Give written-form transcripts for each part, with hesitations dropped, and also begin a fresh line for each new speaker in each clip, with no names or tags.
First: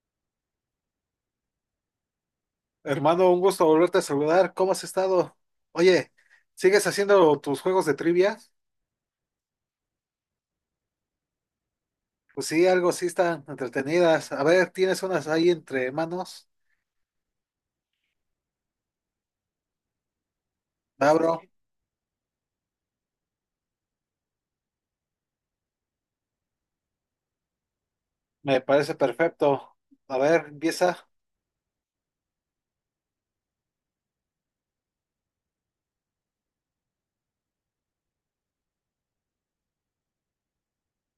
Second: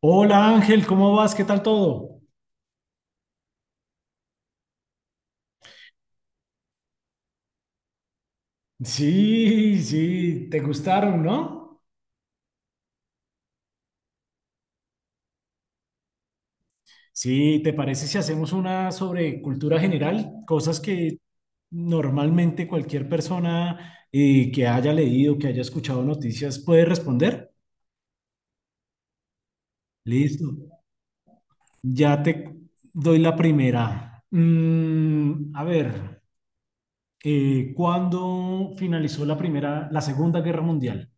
Hola Ángel, ¿cómo vas? ¿Qué tal todo?
Hermano, un gusto volverte a saludar. ¿Cómo has estado? Oye, ¿sigues haciendo tus juegos de trivia?
Sí, sí, te gustaron, ¿no?
Pues sí, algo sí están entretenidas. A ver, ¿tienes unas ahí entre manos?
Sí, ¿te parece si hacemos una sobre cultura general? Cosas
Va,
que
bro.
normalmente cualquier persona que haya leído, que haya escuchado noticias puede responder.
Me parece perfecto. A ver,
Listo.
empieza.
Ya te doy la primera. A ver, ¿cuándo finalizó la primera, la Segunda Guerra Mundial?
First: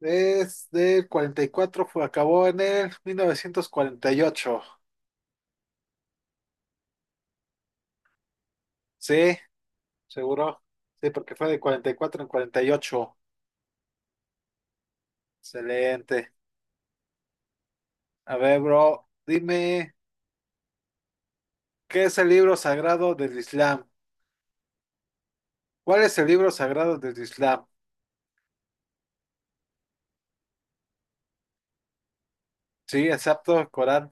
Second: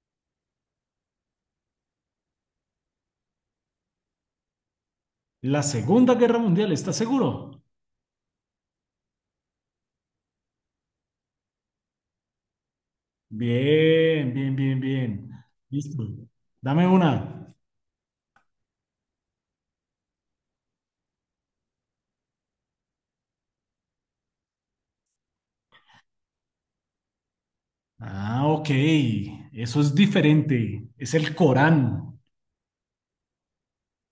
Desde el 44 fue, acabó en el 1948.
La Segunda Guerra Mundial, ¿estás seguro?
Sí, seguro. Sí, porque fue de 44 en 48.
Bien, bien, bien, bien. Listo.
Excelente.
Dame una.
A ver, bro, dime, ¿qué es el libro sagrado del Islam? ¿Cuál es el libro sagrado del Islam?
Ah, ok. Eso es diferente. Es el Corán.
Sí, exacto, el Corán.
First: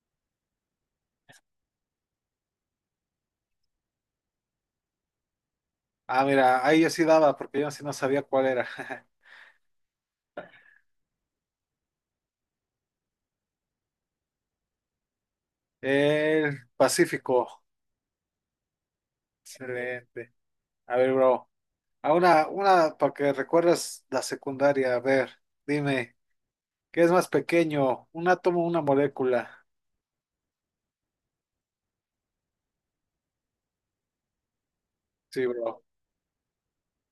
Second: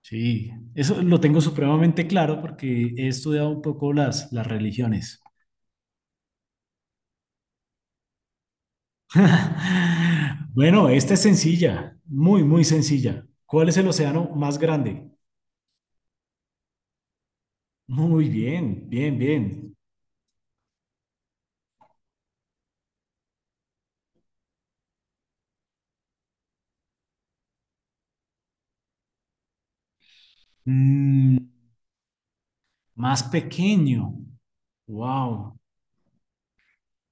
Sí, eso lo tengo supremamente claro porque he estudiado un poco las religiones.
Ah, mira, ahí yo sí daba, porque yo sí no sabía cuál era.
Bueno, esta es sencilla, muy, muy sencilla. ¿Cuál es el océano más grande?
El Pacífico.
Muy bien, bien, bien.
Excelente. A ver, bro. A una para que recuerdas la secundaria. A ver, dime, ¿qué es más pequeño? ¿Un átomo o una molécula?
Mm, más pequeño.
Sí,
Wow.
bro.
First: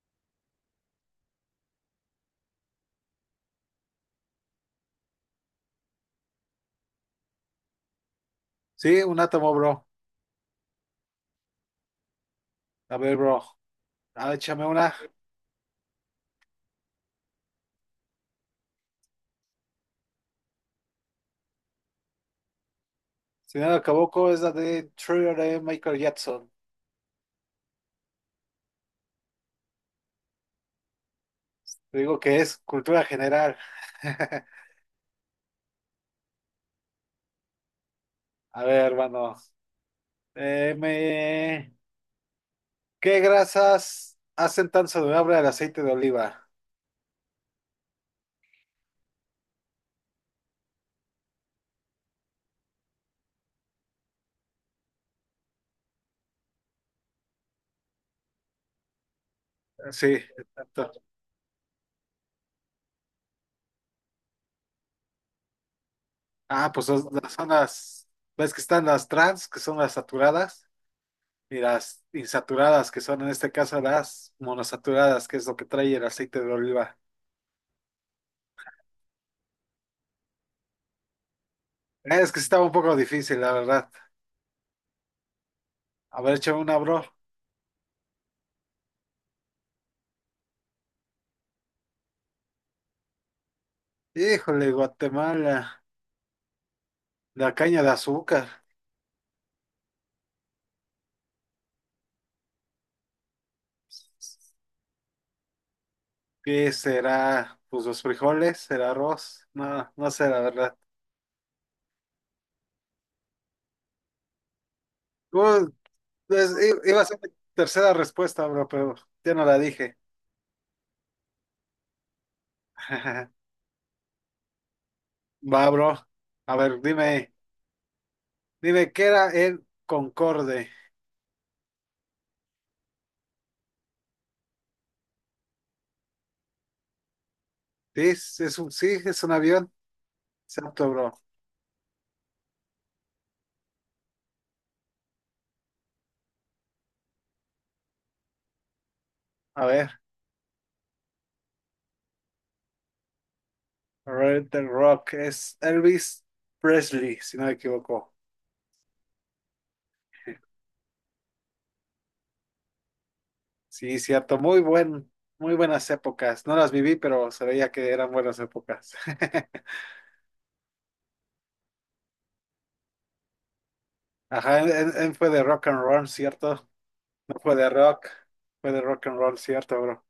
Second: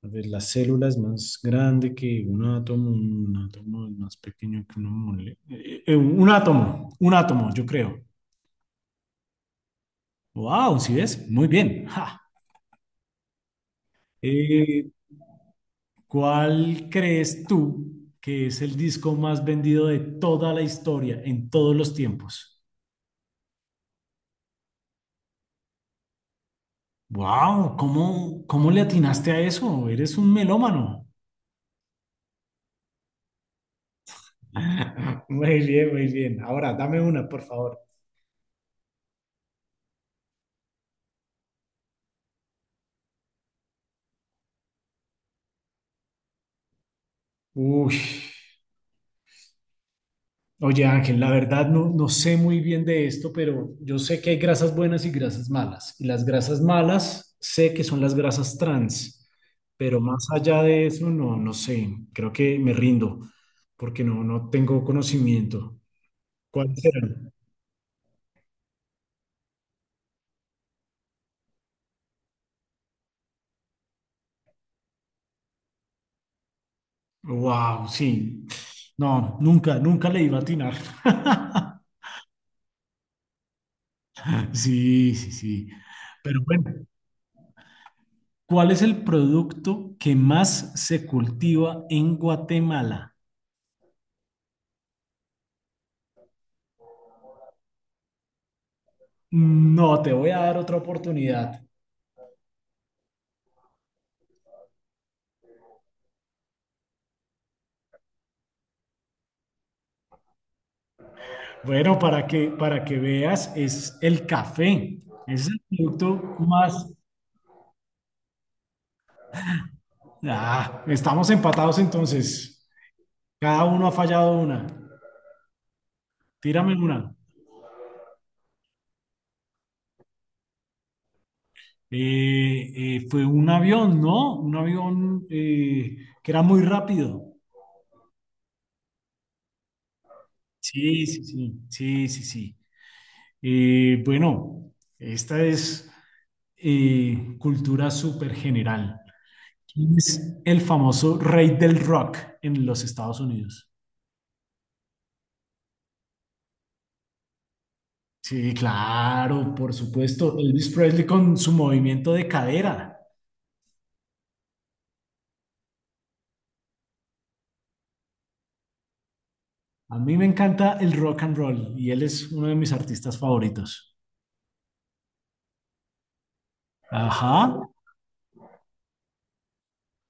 A ver, la célula es más grande que un átomo es más pequeño que una mole... un átomo, yo creo.
Sí, un átomo, bro.
Wow, ¿sí ves? Muy bien. Ja.
A ver, bro. Ah, échame
Eh,
una.
¿Cuál crees tú que es el disco más vendido de toda la historia, en todos los tiempos?
Si no la equivoco, es la de Thriller de Michael Jackson.
Wow, ¿cómo, cómo le atinaste a eso? Eres un melómano.
Te digo que es cultura general.
Muy bien, muy bien. Ahora, dame una, por favor.
A ver, hermano. Eh, me... ¿Qué grasas hacen tan saludable el aceite de oliva?
Uy. Oye, Ángel, la verdad no, no sé muy bien de esto, pero yo sé que hay grasas buenas y grasas malas. Y las grasas malas sé que son las grasas trans, pero
Sí,
más allá de
exacto.
eso no, no sé. Creo que me rindo porque no, no tengo conocimiento.
Ah,
¿Cuáles
pues son
eran?
son las, ves que están las trans, que son las saturadas, y las insaturadas, que son en este caso las monosaturadas, que es lo que trae el aceite de oliva.
Wow, sí. No, nunca, nunca le iba a atinar.
Es que sí estaba un poco difícil, la verdad.
Sí, sí, sí.
A ver,
Pero
échame
bueno,
una, bro.
¿cuál es el producto que más se cultiva en Guatemala?
Híjole, Guatemala, la caña de azúcar.
No, te voy a dar otra oportunidad.
¿Qué será? Pues los frijoles, el arroz. No, no sé, la
Bueno, para que veas, es el café. Es el
verdad.
producto
Pues,
más...
iba a ser mi tercera respuesta, bro, pero ya no la dije.
Ah, estamos empatados entonces. Cada uno ha fallado una.
Va, bro. A
Tírame
ver,
una.
dime, dime, ¿qué era el Concorde?
Fue un avión, ¿no? Un avión que era muy rápido.
Sí, es un avión. Exacto,
Sí,
bro.
sí, sí, sí, sí, sí. Bueno, esta es cultura súper general.
A
¿Quién
ver,
es el famoso rey del rock en los Estados Unidos?
Red the Rock es Elvis Presley, si no me equivoco.
Sí, claro, por supuesto. Elvis Presley con su movimiento de cadera.
Sí, cierto, muy buenas épocas. No las viví, pero se veía que eran buenas épocas.
A mí me encanta el rock and roll y él es uno de mis artistas favoritos.
Ajá, él fue de rock and roll, ¿cierto?
Ajá.
No fue de rock, fue de rock and roll, ¿cierto, bro?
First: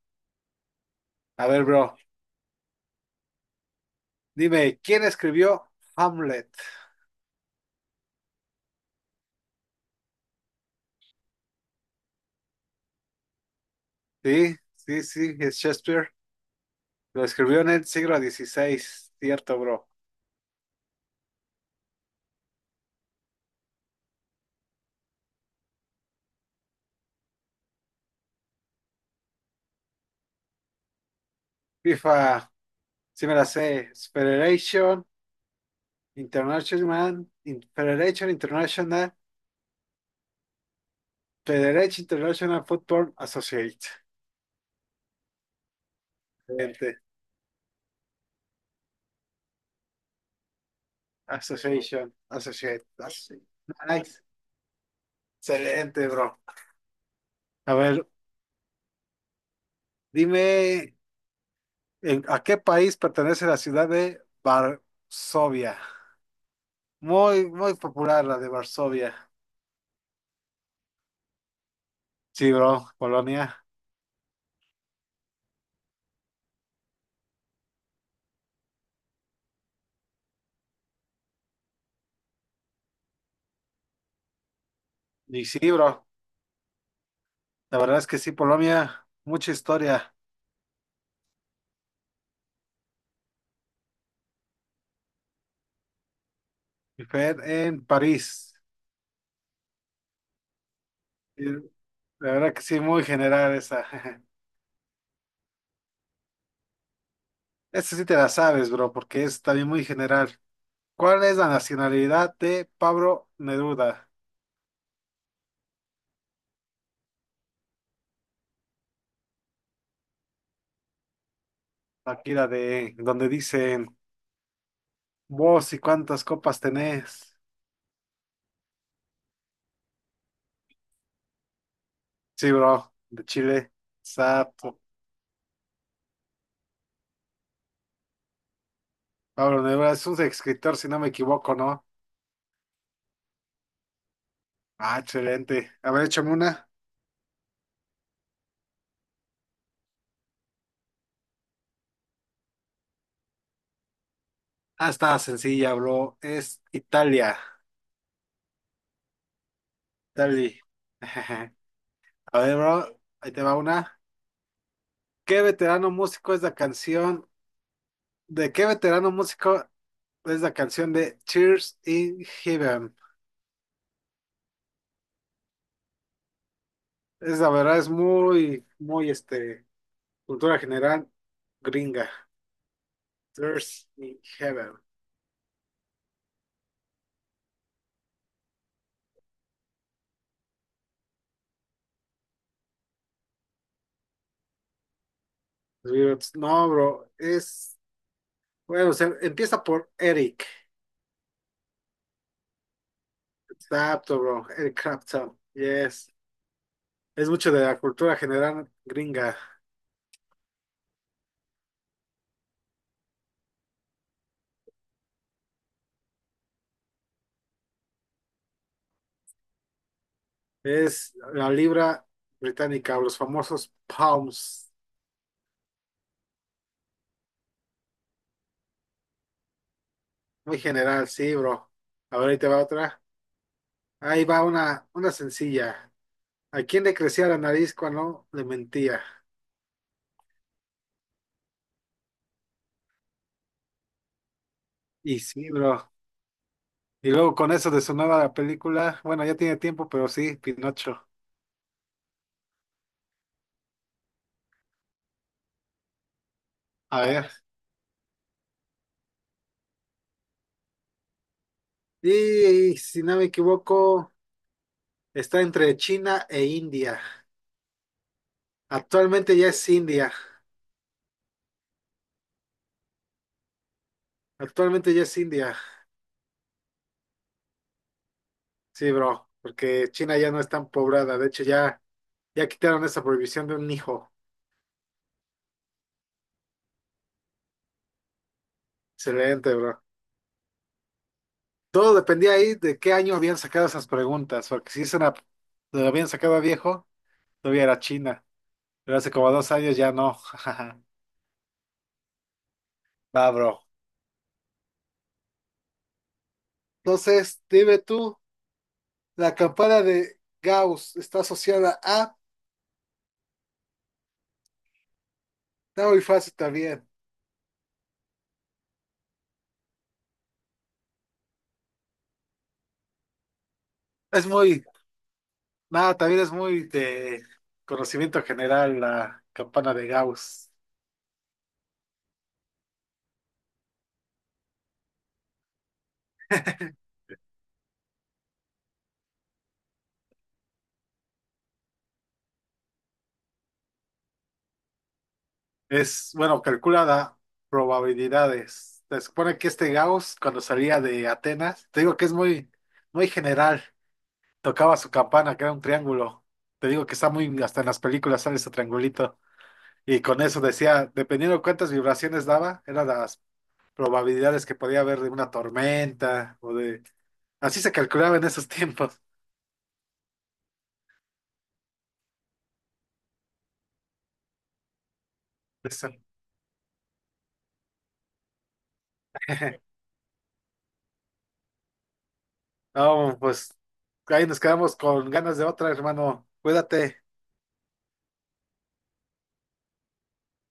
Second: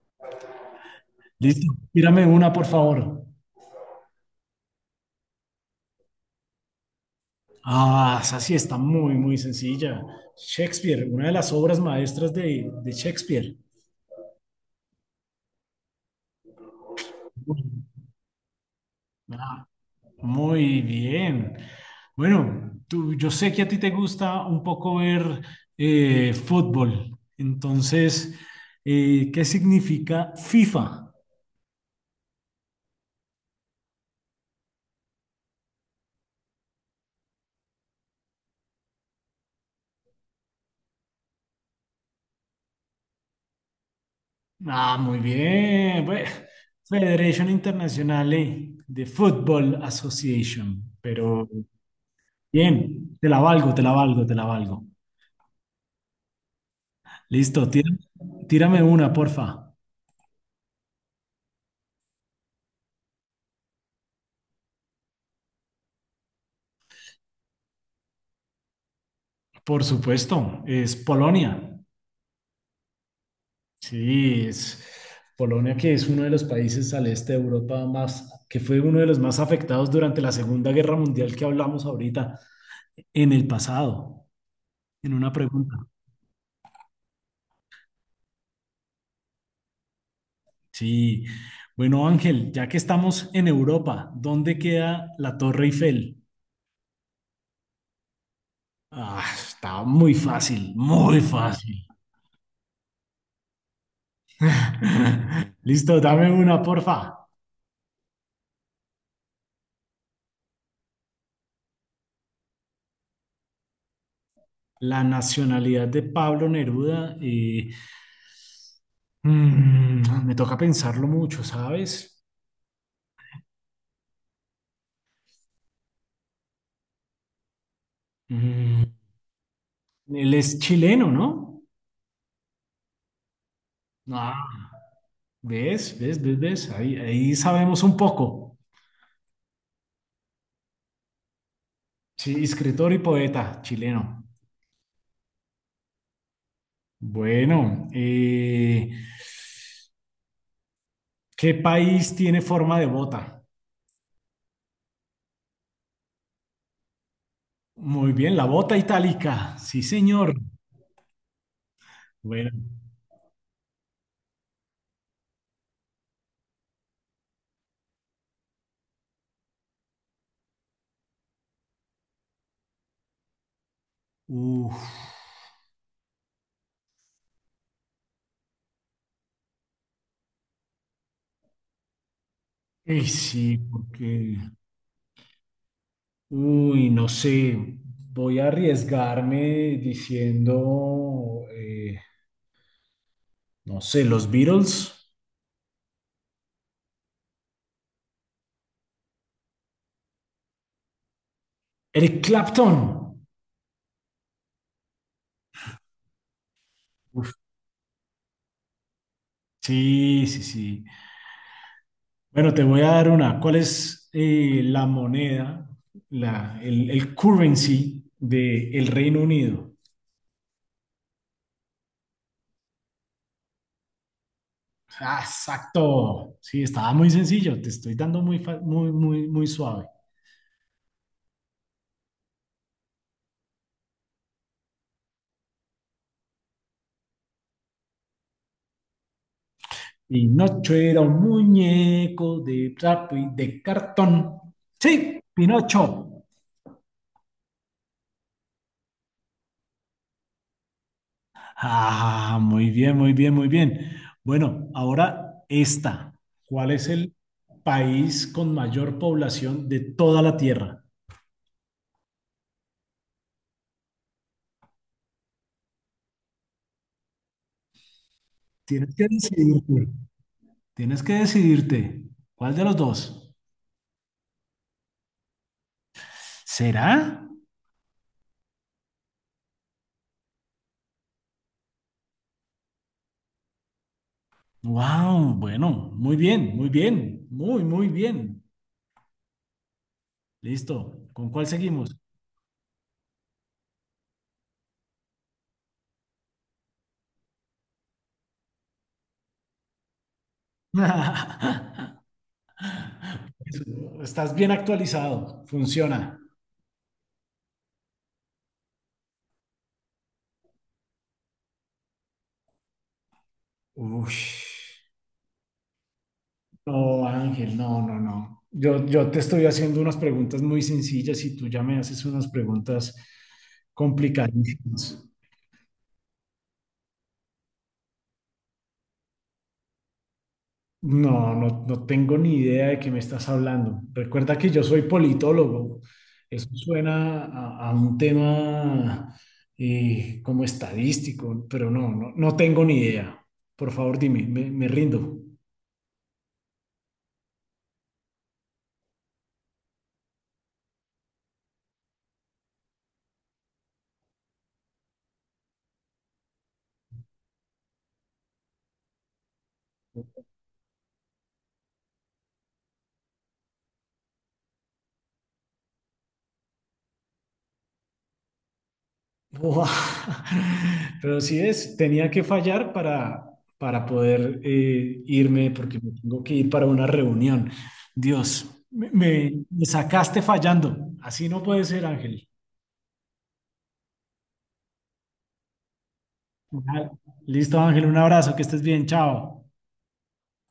A ver,
Listo.
bro.
Tírame una, por favor.
Dime, ¿quién escribió Hamlet?
Ah, esa sí está muy, muy sencilla. Shakespeare, una de las obras maestras de Shakespeare.
Sí, sí, sí, es Shakespeare. Lo escribió en el siglo XVI, cierto,
Ah,
bro.
muy bien. Bueno, tú, yo sé que a ti te gusta un poco ver fútbol. Entonces, ¿qué significa FIFA?
FIFA, sí me la sé. Federation International, Federation International, Federation International Football Associate.
Ah, muy bien. Bueno,
Excelente.
Federation Internazionale de Football Association. Pero
Association, Associate,
bien,
Associate. Nice.
te la valgo.
Excelente, bro.
Listo,
A ver,
tírame una, porfa.
dime, ¿a qué país pertenece la ciudad de Varsovia? Muy, muy popular la de Varsovia.
Por supuesto, es Polonia.
Sí, bro, Polonia.
Sí, es Polonia que es uno de los países al este de Europa más, que fue uno de los más afectados durante la Segunda Guerra Mundial que hablamos ahorita, en el pasado, en una
Y sí,
pregunta.
bro, la verdad es que sí, Polonia, mucha historia.
Sí, bueno Ángel, ya que estamos en Europa, ¿dónde queda la Torre Eiffel?
Y fue en París.
Ah, está muy fácil, muy
Y la
fácil.
verdad que sí, muy general esa.
Listo, dame una, porfa.
Esa sí te la sabes, bro, porque es también muy general. ¿Cuál es la nacionalidad de Pablo Neruda?
La nacionalidad de Pablo Neruda, mm, me toca pensarlo mucho, ¿sabes?
Aquí la de donde dicen vos y cuántas copas tenés.
Mm, él es chileno, ¿no?
Sí, bro, de Chile.
Ah,
Sapo.
¿ves? ¿Ves? ¿Ves? ¿Ves? Ahí, ahí sabemos un poco.
Pablo Neruda es un escritor, si no me equivoco, ¿no?
Sí, escritor y poeta chileno.
Ah, excelente. A ver, échame una.
Bueno, ¿qué país tiene forma de bota?
Ah, está sencilla, bro. Es Italia.
Muy bien, la bota itálica. Sí, señor.
Italia. A
Bueno,
ver, bro, ahí te va una. ¿Qué veterano músico es la canción? ¿De qué veterano músico es la canción de Cheers in Heaven?
uff.
Es la verdad, es muy, muy, cultura general gringa.
Ey, sí,
Cheers in
porque,
Heaven.
uy, no sé, voy a arriesgarme diciendo, no sé, los Beatles,
No, bro, es, bueno, o sea, empieza por Eric.
Eric Clapton.
Está apto, bro. Eric Clapton. Yes. Es mucho de la cultura general gringa.
Sí, sí, sí. Bueno, te voy a dar una. ¿Cuál es la moneda, el currency del Reino Unido?
Es la libra británica, los famosos pounds.
Ah, exacto. Sí, estaba muy sencillo. Te estoy dando muy, muy, muy, muy suave.
Muy general, sí, bro. A ver, ahí te va otra. Ahí va una sencilla. ¿A quién le crecía la nariz cuando le mentía?
Y Pinocho era un muñeco de trapo y de cartón.
Y
Sí,
sí, bro.
Pinocho.
Y luego con eso de su nueva película, bueno, ya tiene tiempo, pero sí, Pinocho.
Ah, muy bien, muy bien, muy bien. Bueno, ahora esta. ¿Cuál es
A
el
ver.
país con mayor población de toda la Tierra?
Y si no me equivoco, está entre China e India.
Tienes que
Actualmente ya es
decidirte.
India.
Tienes que decidirte. ¿Cuál de los dos?
Actualmente ya es India.
¿Será?
Sí, bro, porque China ya no es tan poblada. De hecho, ya quitaron esa prohibición de un hijo.
Wow, bueno, muy bien, muy bien, muy, muy bien.
Excelente, bro.
Listo. ¿Con cuál seguimos?
Todo dependía ahí de qué año habían sacado esas preguntas, porque si es una, lo habían sacado a viejo, todavía era China, pero hace como 2 años ya no. Va, bro.
Eso, estás bien actualizado. Funciona.
Entonces, dime tú, la campana de Gauss está asociada a...
Uf.
Está muy fácil también.
No, Ángel, no, no, no. Yo te estoy haciendo unas preguntas muy sencillas y tú ya me haces unas preguntas
Es muy...
complicadísimas.
Nada, también es muy de conocimiento general la campana de Gauss.
No, no, no tengo ni idea de qué me estás hablando. Recuerda que yo soy politólogo. Eso suena a un tema como estadístico, pero no, no, no tengo ni idea. Por favor, dime, me rindo.
Es, bueno, calculada probabilidades. Se supone que este Gauss, cuando salía de Atenas, te digo que es muy, muy general. Tocaba su campana, que era un triángulo. Te digo que está muy, hasta en las películas sale ese triangulito. Y con eso decía, dependiendo de cuántas vibraciones daba, eran las probabilidades que podía haber de una tormenta o de... Así se calculaba en esos tiempos.
Buah. Pero sí es, tenía que fallar para poder irme porque
Eso.
me tengo que ir para una reunión. Dios, me sacaste fallando. Así no puede ser, Ángel.
No, pues ahí nos quedamos con ganas de otra, hermano.
Ah,
Cuídate.
listo, Ángel, un abrazo, que estés bien, chao.